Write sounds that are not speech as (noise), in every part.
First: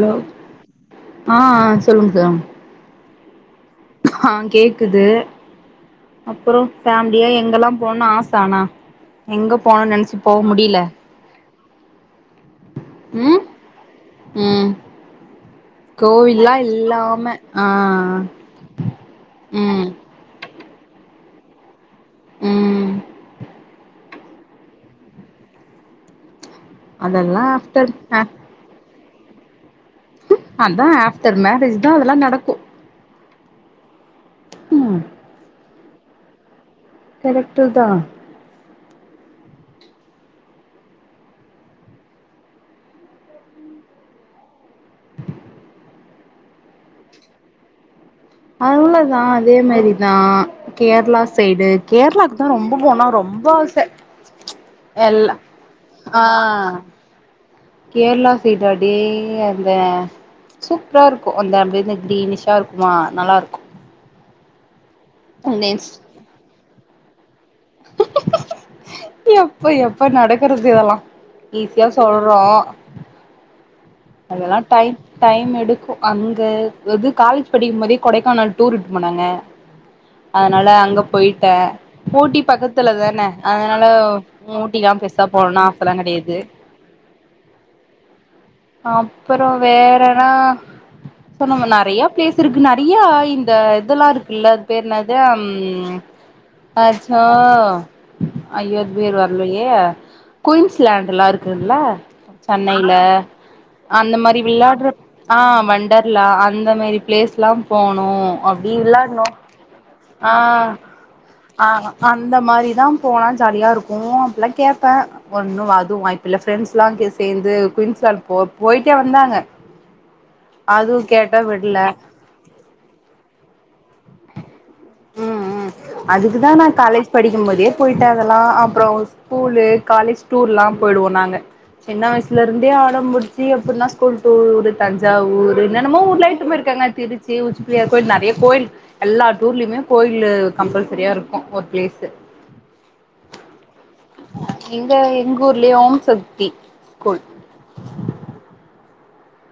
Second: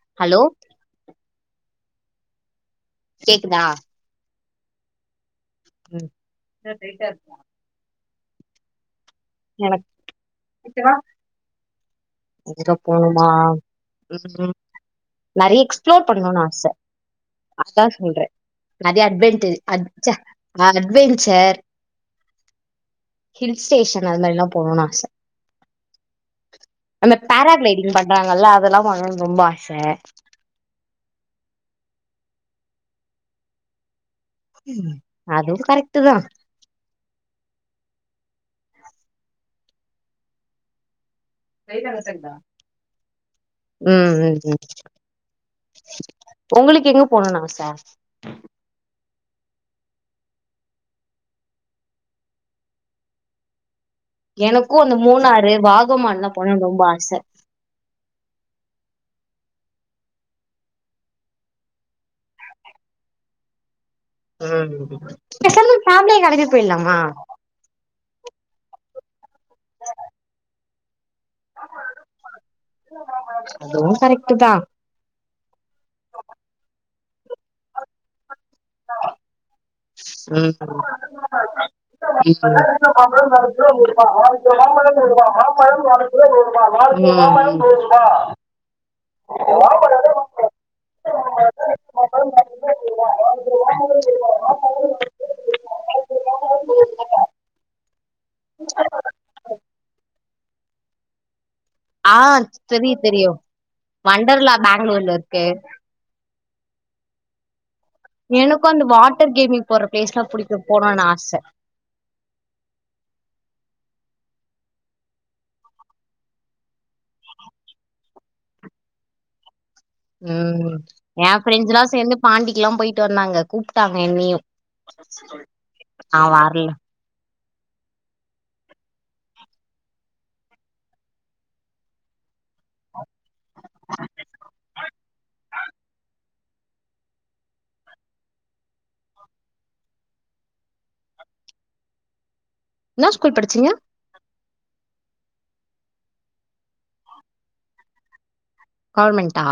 Low hello ஆ ஆ சொல்லுங்க சகோ கேக்குதா ஆ கேக்குது ம். அப்றோ எனக்கு ஃபேமிலியா எங்கெல்லா போன் ஆச தானா எங்க போனுன் நென்ச்சி போவ முடியில எங்க போனுமா ம் நெறைய எக்ஸ்ப்ளோர் பண்ணுன் கோவில்லா ஆச இல்லாம ஆ அதா சொல்ற நெறய அட்வென்ட்டு அட் ம் ச அட்வெஞ்சர் ம் ஹில் ஸ்டேஷன் நா அது மாரிலா போனுன் ஆச அந்த அதெல்லா பேரா ஆஃப்டர் க்ளைடிங் ஆ பண்றாங்கல்ல அதெல்லா பண்ணணுன் ரொம்ப ஆச அதா ஆஃப்டர் மேரேஜ் தா அதெல்லா நடக்கு ம் அதுவு கரெக்ட்டு தா கரெக்ட்டு தா ம் ம் உங்களுக்கு எங்க போனுன் ஆச அவ்ளோதா அதே மாரிதா கேரளா சைடு கேரளாக்கு தா ரொம்ப போனு ரொம் ரொம்ப ஆச எனக்கு அந்த எல்லா மூணாறு வாகமான்லா போணுன் ஆ ரொம்ப ஆச கேரளா சைடா டி எங்க அந்த சூப்ரா இருக்கு அந்த அப்டியே அந்த க்ரீனிஷா இருக்குமா நல்லா இருக்கு பேசாம ஃபேம்லியா கெளம்பி போய்லாமா எப்ப எப்ப நடக்கறது இதெல்லா ஈஸியா சொல்றோ அதுவு கரெக்ட்டு தா அதெல்லா டைம் டைம் எடுக்கு அங்க எது காலேஜ் படிக்கு போதே கொடைக்கானல் டூர் இட்னு போனாங்க ம் அதனால ம் அங்க போயிட்ட ஊட்டி ம் பக்கத்துல தான அதனால ஊட்டி ஆமா ம் அப்பறோ வேறனா சொ நம்ம நறைய ப்ளேஸ் இருக்கு நறையா இந்த இதெல்லா இருக்குல்ல அது பேர் என்னது ம் அச்சோ ஐயோ அது பேர் வரலையே குயின்ஸ்லாண்டுலா இருக் க்குல்ல ஆ சென்னையில தெரியு தெரியு அந்த மாரி வண்டர்லா விளாட்ற பேங்களூர்ல ஆ இருக்கு வண்டர்லா அந்த மாரி பிளேஸ்லாம் போனு எனக்கு அப்டி அந்த விளாட்னு வாட்டர் கேமிங் போற பிளேஸ்லா ஆ புடிக்கு போணுனு ஆச ஆஹ அந்த மாரிதான் போனா ஜாலியா இருக்கூ எல்லாங் கேட்ட ஒன்னு அதும் வாய்ப்பில்ல ஃப்ரெண்ட்ஸ்லா கெஸ் சேந்து குயின்ஸ்லாண்ட் போ போயிட்டே வந்தாங்க ம் அதுவு கேட்டா ஏன் ப்ரெண்ட்ஸ் விடல எல்லா சேந்து பாண்டிக்குல்லாம் போயிட்டு வந்தாங்க கூப்ட்டாங்க என்னயு (inaudible) ம் அதுக்குதா நான் காலேஜ் ப நிம்மதியா போயிட்டா அதெல்லா அப்றோ ஸ்கூலு காலேஜ் டூர் லாம் போயிடுவோ நாங்க சின்ன வயசுலருந்தே அடம்புடி தி எப்புன்னா ஸ்கூல் டூரு தஞ்சாவூரு என்னன்னமோ ஊர்லா இட்டுன் போய்ருக்காங்க திருச்சி உச்சி புள்ளையார் கோயில் நறைய கோயில் எல்லா டூர்லயுமே கோயிலு கம்பல் சரியா இருக்கூ ஒரு பிளேஸு என்னா ஸ்கூல் படிச்சீங்க இங்க எங் ஊர்லயே ஓம்சக்தி ஸ்கூல் கவுர்மெண்ட்டா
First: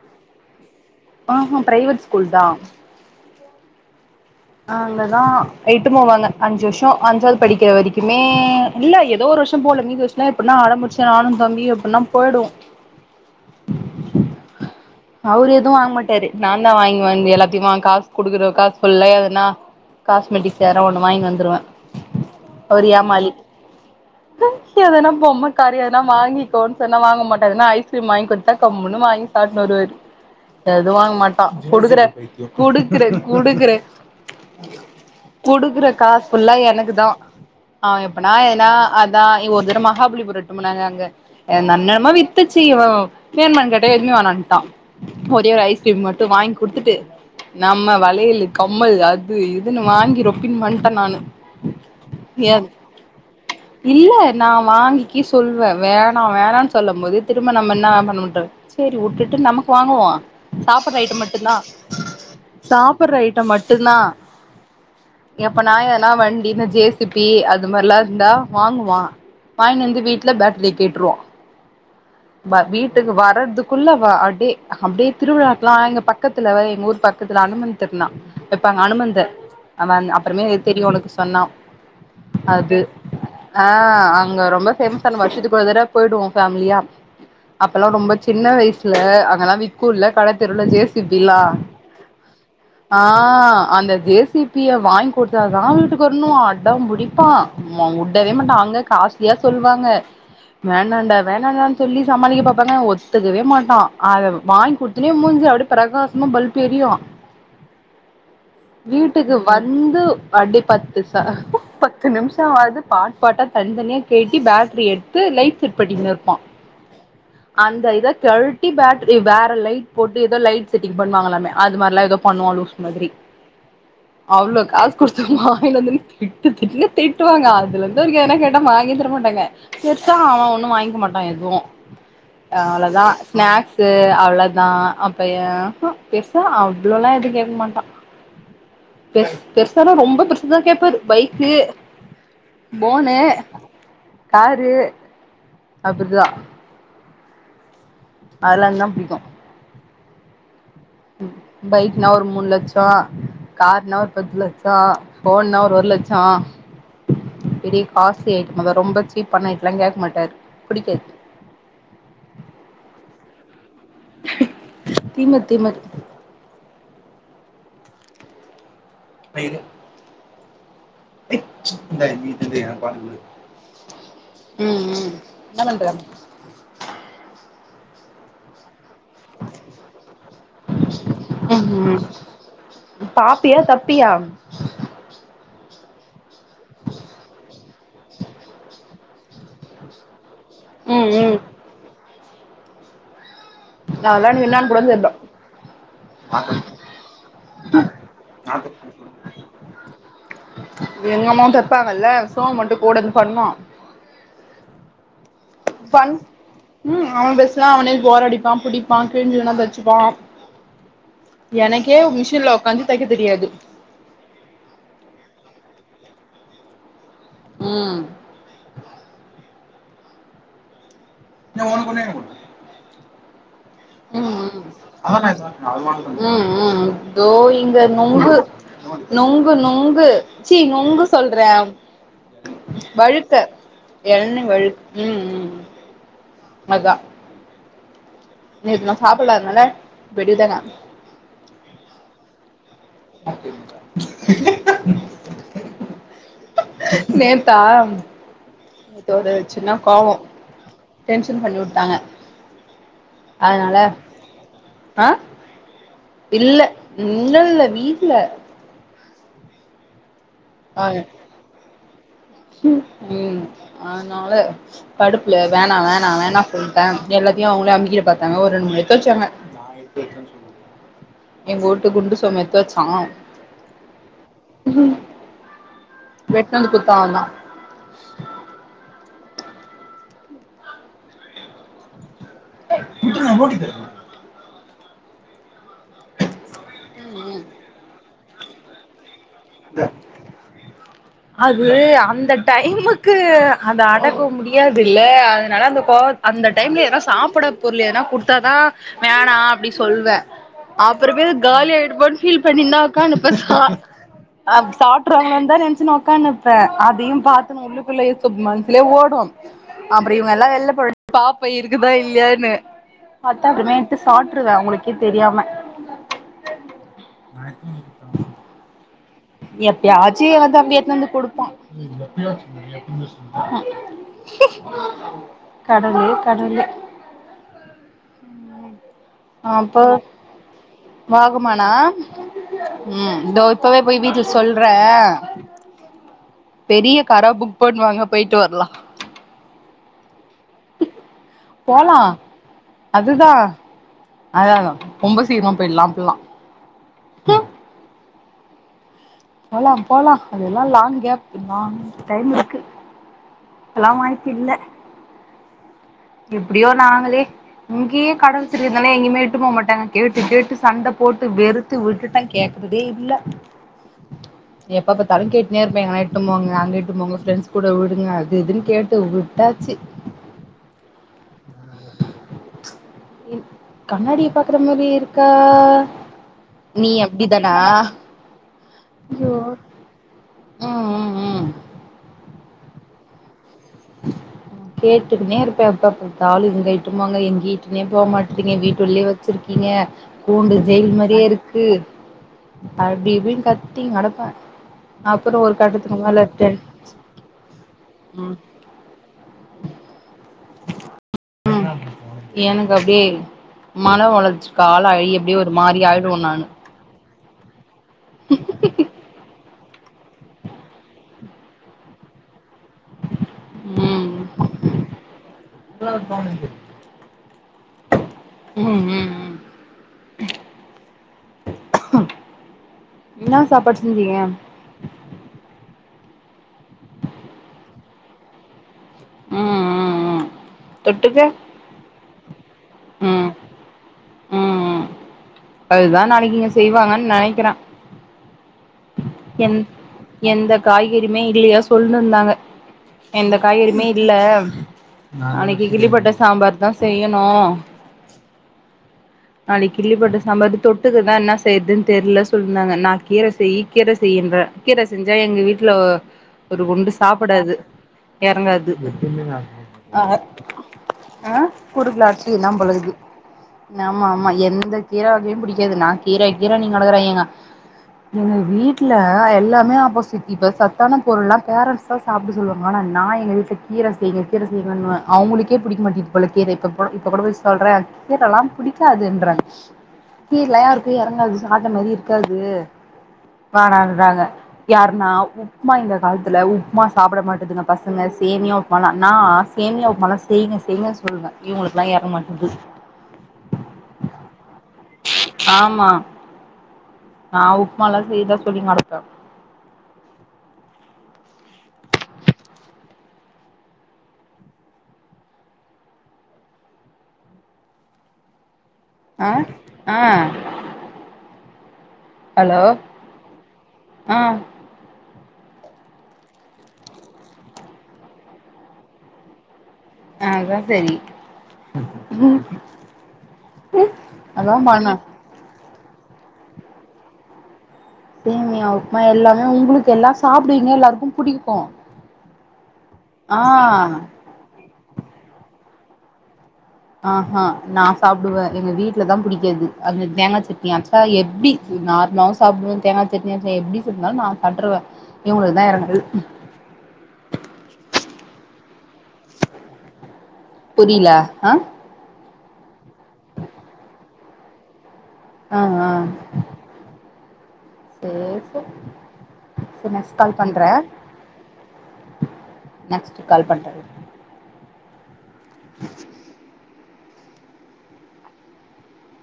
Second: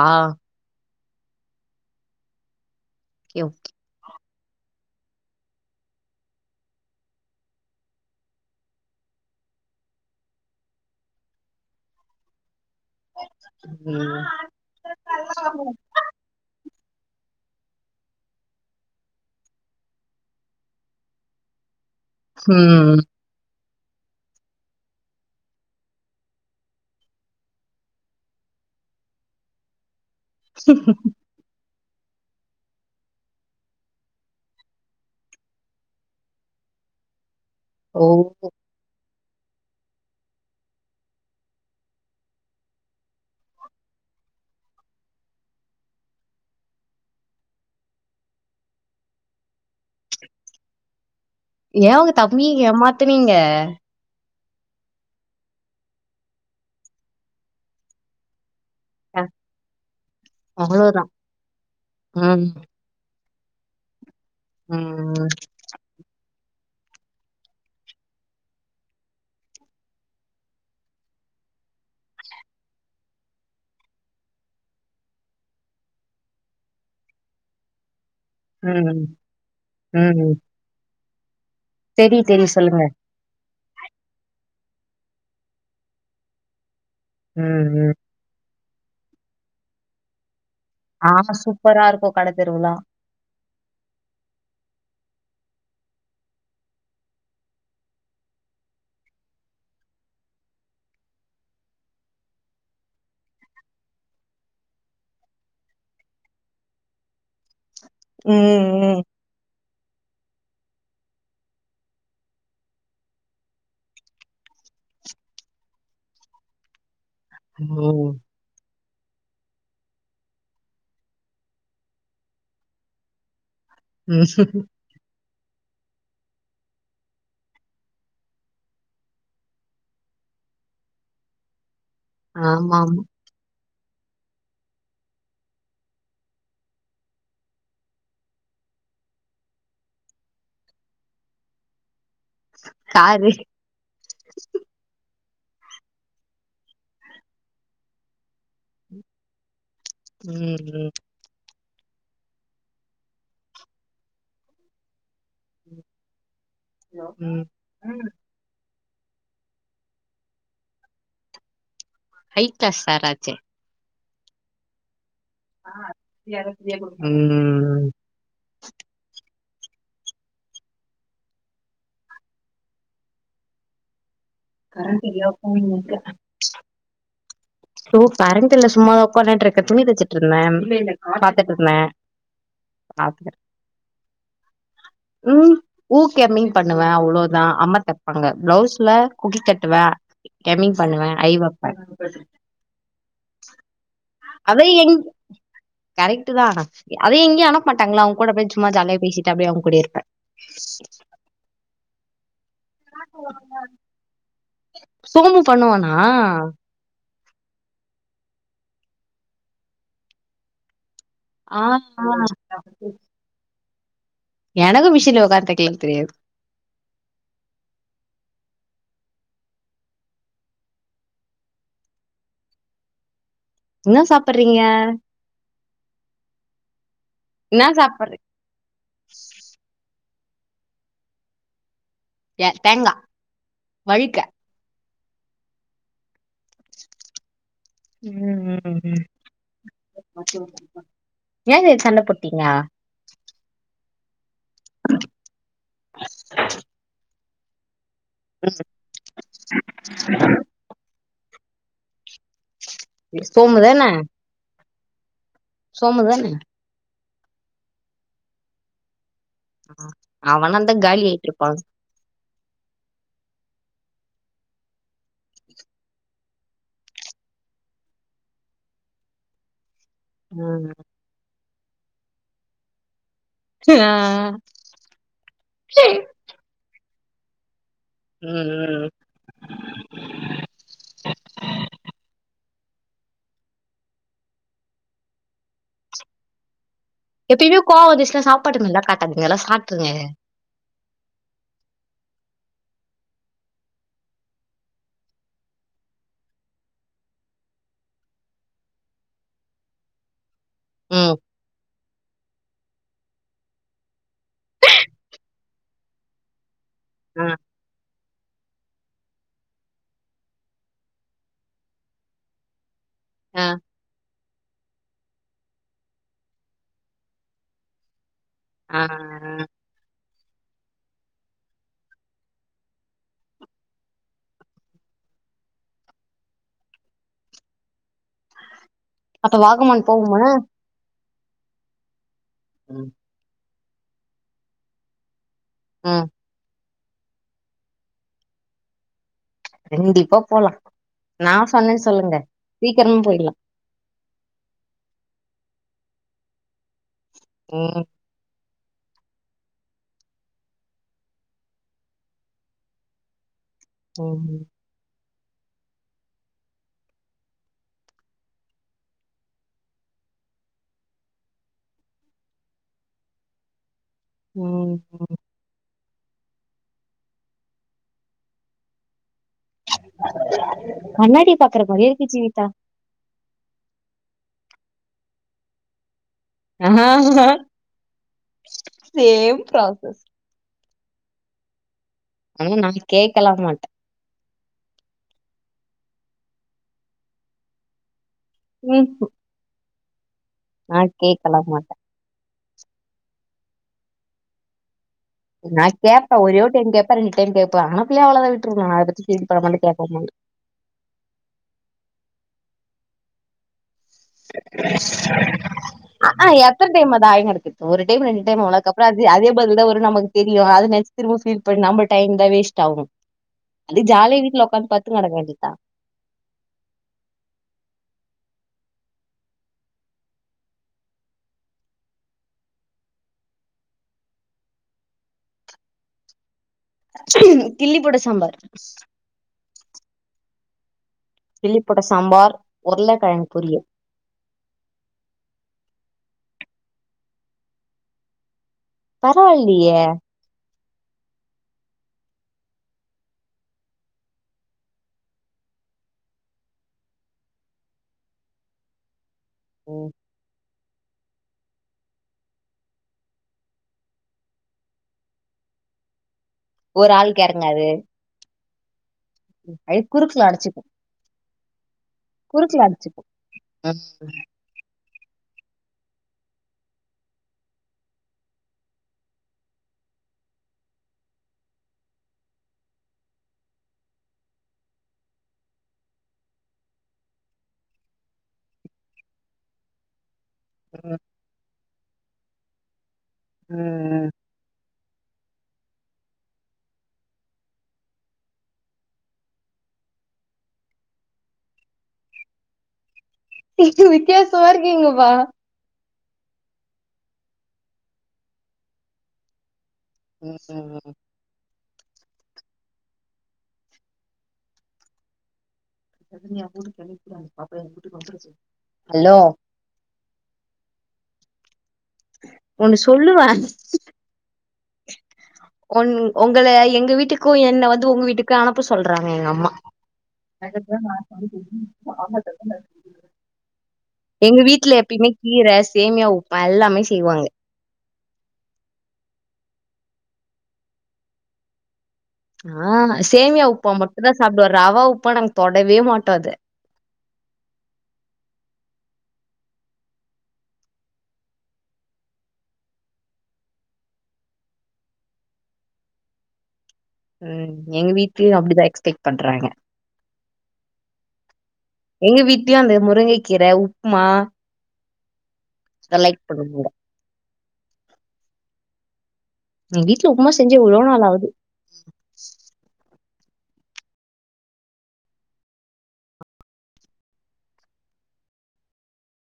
ஆஹா பிரைவேட் ஸ்கூல் தா யொவ் அங்கதா இட்டுன் போவாங்க அஞ்சு வருஷோ அஞ்சாவ்து படிக்கிற வரைக்குமே இல்ல எதோ ஒரு வர்ஷம் போல மீதி வர்ஷனா எப்ன்னா அடம் பிடிச்சா நானு தம்பியு எப்பின்னா போய்டுவோ அவரு எதுவு வாங்க மாட்டாரு நான் தான் வாங்கி வாங்கி எல்லாத்துயுமே வாங் காசு குடுக்குற காசு ஃபுல்லா எதனா காஸ்மெட்டிக்ஸ் வேற ஒண்ணு வாங்கின் வந்துருவ அவரு ம் ஏமாளி ம் எதனா பொம்மக்காரு எதுனா வாங்கிக்கோன் சொன்னா வாங்க மாட்டாரு ஆனா ஐஸ்கிரீம் வாங்கி கொடுத்தா கம்முன்னு வாங்கி சாப்ட்டுனு வருவாரு எது வாங்க மாட்டா கொடுக்குற குடுக்குற குடுக்குற குடுக்குற காசு ஃபுல்லா எனக்கு தா அவன் ஓ எப்பனா ஏதனா அந் தா இ ஒரு தடவ மகாபலிபுரம் இட்டுன் போனாங்க அங்க அ ந என்னெனமோ வித்துச்சி இவன் வேண்மான்னு கேட்டா எதுமே வேணான்ட்டான் ஒரே ஒரு ஐஸ்கிரீம் மட்டு வாய்ங் குடுத்துட்டு நம்ம வளையலு கம்மல் அது இதுன்னு வாங்கி ரொப்பின் வந்ட்ட நானு ஏன் உங்க தம்பிய எ ஏமாத்துனீங்க இல்ல நா வாங்கிக்கி சொல்வ வேணா வேணான் சொல்லம் போது திரும்ப நம்ம என்னா பண்ண முட்ற செரி உட்டுட்டு நமக்கு வாங்குவோ சாப்பட்ர அவ்ளோதா ஐட்டம் மட்டு தான் ம் சாப்பு சாப்பட்ற ஐட்டம் மட்டுந்தா ம் எப்பனா எதுனா வண்டி ஜே சி பி அது மார்லாருந்தா வாங்குவா வாய்னு வந்து வீட்ல பேட்ரிய கேட்டுருவா வ வீட்டுக்கு வர்றதுக்குள்ள வா அடி அப்டியே திருவிழாக்லா எங்க பக்கத்துல எங்க ஊர் பக் பக்கத்துல அனுமந்த் திருநா வெப்பாங்க ம் அனுமந்து அவ அப்பறமே தெரியு ஒனக்கு சொன்னா தெரியு தெரியு அது சொல்லுங்க ஆ அங்க ரொம்ப ஸ்பெண்ட் பண்ணுவோ வருஷத்துக்கு ஒரு தடவ போயிடுவோ ஃபேமிலியா ம் அப்பல்லா ம் ரொம்ப சின்ன வயசுல அங்கெல்லா விக்குல கட தெருவுல ஜே சி ஆ பி ல்லா சூப்பரா இருக்கு கட தெருவுலா ஆ அந்த ஜே சி பிய வாங்கி குடுத்தாதா வீட்டுக்கு வரணுவா அடம் புடிப்பா மொ உடவே மாட்டா அங்க காஸ்ட்லியா சொல்வாங்க வேணாண்டா வேணாண்டா சொல்லி சமாளிக்க பாப்பாங்க ஆனா ஒத்துக்கவே மாட்டா அத வாங்க் குடுத்தவுன்னே மூஞ்சு அப்டியே பிரகாசமா பல்பு எரியு ம் ம் ந்து அடி பத்து சா பத்து நிமிஷவாது பாட் பாட்டா தனி தனியா கெழ்ட்டி பேட்ரி எட்த்து லைட் செட் பட்னிக்னிருப்பா அந்த இத ம் கெழ்ட்டி பே ட்ரி வேற லைட் போட்டு எதோ லைட் செட்டிங் பண்வாங்கலாமே அதுமார்லா எதோ பண்ணுவா லூஸு மாதிரி ம் அவ்ளோ காசு கு த்து வாகினு வந்துன் திட்டு திட்டுனு திட்டுவாங்க அதுலந்து அவுரு எதுனா கேட்டா வாங்கியே தர மாட்டாங்க செர் சா அ அவ ஒண்ணு வாய்ங்க்க மாட்டா எதுவு அ ஆமா ஆமா அவ்ளதா ஸ்நாக்ஸ் து அவ்ளதா அப்ப ஏ ஹு பெருசா அவ்ளோல்லா எது கேக்க மாட்டா பெர்ஸ் பெர்சானா ரொம்ப பெருசுதா கேப்பாரு பைக்கு போனு காரு காரு அப்ருதா அதல்லாந்தா புடிக்கு ம் ம் பைக்னா ஒரு மூன் லச்சோ கார்னா ஒரு பத்து லச்சோ போன்னா ஒரு ஒரு லச்சோ ம் பெரிய ம் காஸ்ட்லி ஐட்டமாதா ரொம்ப சீப்பான‌‌ ஐட்லா கேக் மாட்டாரு பிடிக்காது ஹை கிளாஸ் சார் ஆச்சே திமிர் திமிர் ம் ம் வயது ஹே சி இந்த நீ எதுன்னு போயிடு என் பாட்டு குடு ம் ம் (unintelligible) சோ கரண்ட் இல்ல சும்மாதா உக்கனுட்ருக்கே துணி தெச்சிட்ருந்தே ம் பாத்துட்ருந்தே ம் பாப்பியா தப்பியா ம் ஊக் எம்மிங் பண்ணுவே அவ்ளோதா அம்மா தெப்பாங்க பிளவுஸ்ல குக்கி கட்டுவே எம்மிங் ம் பண்ணுவே ஐ வெப்பே னு அதெல்லா எனுக்கு என்னானு கூட தெர்ல கரெக்டு தா அதே எங்யு அனுப் மாட்டங்கள்ல அவுங்க கூட‌ அப்டே சும்மா ஜாலியா பேசிட்டு அப்டியே அவுங்க கூடயேருப்பே எங்கம்மாவு தெப்பாங்கள்ல சோம் வந்ட்டு கூடந்து பண்ணுவா சோமு பண்ணுவானா ம் அவ டெஸ்லா அவனே ஒரடிப்பா புடிப்பா கிழ்ஞ்சுதுனா தெச்சுப்பா ஆ எனக்கே ஆ மிஷின்ல ஒக்காந்து தெக்க தெரியாது எனகு மிஷின்ல உக்காந் தெக்கலாந் தெரியாது ம் ஓனுகொன்னு என என்ன சாப்புட்றீங்க ம் ம் ம் ம் தோ என்ன இங்க சாப்புட்றீ நொங்கு நொங்கு நுங்கு சீ நொங்கு சொல்றே ஏ தேங்கா வழ்க்க வழுக்க எள்னி வழ் ம் ம் ம் அதா ம் ம் நேத்து நா ம் சாப்பல்ல அதுனல வெட்டி குத்தாங்க ஏ நேத்து சண்ட போட்டீங்க நே த்தா ம் நேத்தொரு சின்ன கோவோ டென்ஷன் பண்ணி உட்டாங்க இ சோமுதான அ சோமுதான இல்லல்ல வீட்ல அ அ ம் அ னால கடுப்புல வேணா வேணா வேணா சொல்ட்டே யெல்லாத்தையு அவங்களே அமிக்கிட பாத்தாங்க ஒரு ரெண்டு ம் (unintelligible) எங்க வூட்டு குண்டு சோம எத்து வச்சா ஆ ஆ எத்துட்னு வந்து குத்தா அவந்தா ம் ம் விட்டுங்க போட்டிட்டு (unintelligible) காட்டாது அது அந்த டைமுக்கு அத அடக்க முடியாதுல்ல அதனால அந்த கோவ அந்த டைம்ல எனா சாப்ட பொருள்யெதுன்னா குடுத்தாதா வேணா அப்டி சொல்வே அப்புற ம் பே காலியாடுப்போனு பீல் பண்ணினுந்தா ஒக்காந்துனுப்பேன் சா அ சாப்ட்ருவாங்களோந்தா நெனைச்சுனு உக்காந்தினுப்பே அதயு ஆ பாத்துன்னு உள்ளுக்குள்ளயே சும இதுல ஓடும் அப்றம் இவங்கல்லா வெளில போயிட் பாப்பே இருக்குதா இல்லையான்னு ஆ பாத்தா அப்றமே எட்த்து சாப்ட்ருவே உங்களுக்கு தெரியாம ஆ எப்பயாது (unintelligible) வந்து அப்டிய எட்னுத்தந்து குடுப்பா கடவ்ளே கடவ்ளே அப்ப வாகமன் போவ்ம வாகமானா ம் இதோ இப்பவே போயி வீட்ல சொல்றே ம் பெரிய காரா புக் பண்ணுவாங்க பேயிட்டு வரலா கண்டிப்பா போலா நா சொன்னேன்னு போலா சொல்லுங்க சீக்கிரமும் போய்ட்லா அதுதா அதா அதா ரொம்ப சீக்ரமா போய்ட்லா அப்டில்லா ம் போலா போலா அதெல்லா லாங் கேப் லாங் டைமுருக்கு (unintelligible) எல்லா வாய்ப்பு ம், இல்ல எப்டியோ நாங்களே இங்கேயே கட வச்ச ருந்தாலே எங்கயுமே யிட்டு போக மாட்டாங்க கேட்டு கேட்டு சண்ட போட்டு வெறுத்து விட்டுட்டெ கேக்கறதேயில்ல ம், ம். எப்பப்பாத்தாலு கேட்னேருப்பே எங்க யிட்டு போங்க அங்க யிட்டு போங்க ஃப்ரெண்ட்ஸ் கூட விடுங்க அது யுதுன்னு கேட்டு விட்டாச்சு கண்ணாடி பாக்கிற மாரியேயிருக்கு ஜீவிதா முறி யிருக்கா நீ அப்டி தானா சேம் ப்ராசஸ் ம் ம் ம் ஆனா நா கேக்கலா மாட்டே கேட்டுக்குன்னே இருப்பே எப்ப பாத்தாலு யிங்க யிட்டுட்டு போங்க எங்கீட்டுனே போக மாட் ங்க ம், வீட்டுள்ளயே வச்சிருக்கீங்க கூண்டு ஜெயில் நான் கேட்கலாம் மாரியேருக்கு மாட்டேன் அப்டிப்பிடின்னு கத்தினு கெடப்பே அப்றோ ஒரு நான் கட்டத்துக்கு கேப்பேன் மேல ஒரே ஒரு டென் டைம் கேப்பென் ரெண்டு டைம் கேக்குவெ அனுப்பலயா அவ்ளத ம் விடு உட்றுவ அத பத்தி பீல் பண்ண மாட்டே கேக்கவும் மாட்டே ம் எனக்கு அப்டியே மன வொளச்சிக்கு ஆளாகி அப்டியே ஒரு மாரி ஆயிடுவே ஆனா நானு எத்தன டைம் அது ஆயினு இருக்கு ஒரு டைம் ரெண்டு டைம் போனதுக்கப்ற அது அதே பதில்தாவரு நமக்கு தெரியு அத நெனச்சிதிரும்ப பீல் பண்னி நம்ம டைம் தான் வேஸ்ட் செட் ஆகு அது ம் ஜாலிய வீட்ல உக்காந்து படுத்துனுகெடக்கவேண்டிதா ம் ம் ம் என்னா சாப்பாடு செஞ்சீங்க (inaudible) கில்லி போட்ட சாம்பார் ம் ம் ம் தொட்டுக்க கிள்ளி போட்ட சாம்பார் உருளக்கெழங்கு ம் பொரியல் ம் ம் அதுதா நாளைக்கிங்க செய்வாங்கன் நெனைக்கிறே எந் பரவால்லியே எந்த காய்கறிமே இல்லையா சொல்னுருந்தாங்க எந்த காய்கறிமே இல்ல அன்னைக்கு கிள்ளி போட்ட சாம்பார்தா செய்யணு நாளைக்கு ம் கிள்ளி போட்ட சாம்பாரு தொட்டுக்கதா என்னா செய்றதுன் தெர்ல சொல்ட்ருந்தாங்க நா கீர செய் கீர செய்யுன்ற கீர செஞ்சா எங்க வீட் ல ஒரு குண்டு சாப்படாது எறங்காது உ வை குறுக்குல அடச்சுக்கு ஆ குறுக்குல அடைச்சிக்குந்தா குறுக்குல போலக்குது அடச்சுக்கு ம் ஆமா ஆமா எந்த கீர வகையு புடிக்காது நா கீர கீர இங்கடக்குற எங்க வீட்ல எல்லாமே ஆப்போசிட் இப்ப சத்தான பொருள்லா பேரண்ட்ஸ்தா சாப்ட சொல்வாங்க ஆனா நா எங்க வீட்ல கீர செய்ங்க கீர செய்ங்கன்வே அவுங்ளுக்கே பிடிக்க மாட்டிது போல கீர இப்பப்போ இப்ப கூட போய் சொல்ற கீரலாம் பிடிக்காதுன்றாங் கீரலா யாருக்கு எறங்காது சாப்ட மாரி இருக்காது ம் வேணான்றாங்க யாருனா உப்மா இந்த காலத்துல உப்மா சாப்ட மாட்டேதுங்க பசங்க சேமியா உப்மாலா நா ஆச சேமியா உப்மாலா செய்ங்க செய்ங்க சொல்வ இவுங்ளுக்லா எறங்க மாட்டேங்து நீங்க வித்யாசமா இருக்கிங்கப்பா ஆமா நா உப்மாலா செய்தா சொல்லிங்கடப்பே ம் ம் (inaudible) ஹலோ அ ஆ ஹலோ ஒண்ணு சொல்லுவ ஆ ஒன் ஒங்கள எங்க வீட்டுக்கு என்ன வந்து உங்க வீட்டுக்கு அனுப்ப சொல்றாங்க எங்க அம்மா (inaudible) அதா சரி எங்க அதா வீட்ல பண்ணே எப்பய்மே கீர சேமியா உப்மா எல்லாமே செய்வாங்க சேமியா உப்மா எல்லாமே உங்ளுக்கெல்லா சாப்டுவிங்க எல்லாருக்கு புடிக்கு ஆ ஆ சேமியா உப்மா மட்டுந்தா சாப்டுவ ரவா உப்மா நாங்க தொடவே மாட்டோ அது ஆ ஹா நா சாப்டுவ எங்க வீட்லதா புடிக்காது அது தேங்கா சட்னி அரைச்சா எப்டி நார்மலாவு சாப்டுவ தேங்கா சட்னி அரைச்சா எப்டி செஞ்சாலு நா சாட்ருவ இவுங்ளுக்குதா எறங்காது ம் எங்க வீட்லயு அப்டிதா எக்ஸ்பெக்ட் பண்றாங்க புரில ஆ எங்க வீட்லயு அந்த முருங்கை கீர உப்மா ஆ தா லைக் பண்ணும்ங்க சோ சோ எங்க சர் வீட்ல நெக்ஸ்ட் உப்புமா கால் செஞ்சு பண்ற எவ்ளோ நாள் ஆவுது நெக்ஸ் ட் கால் பண்ற இருங்க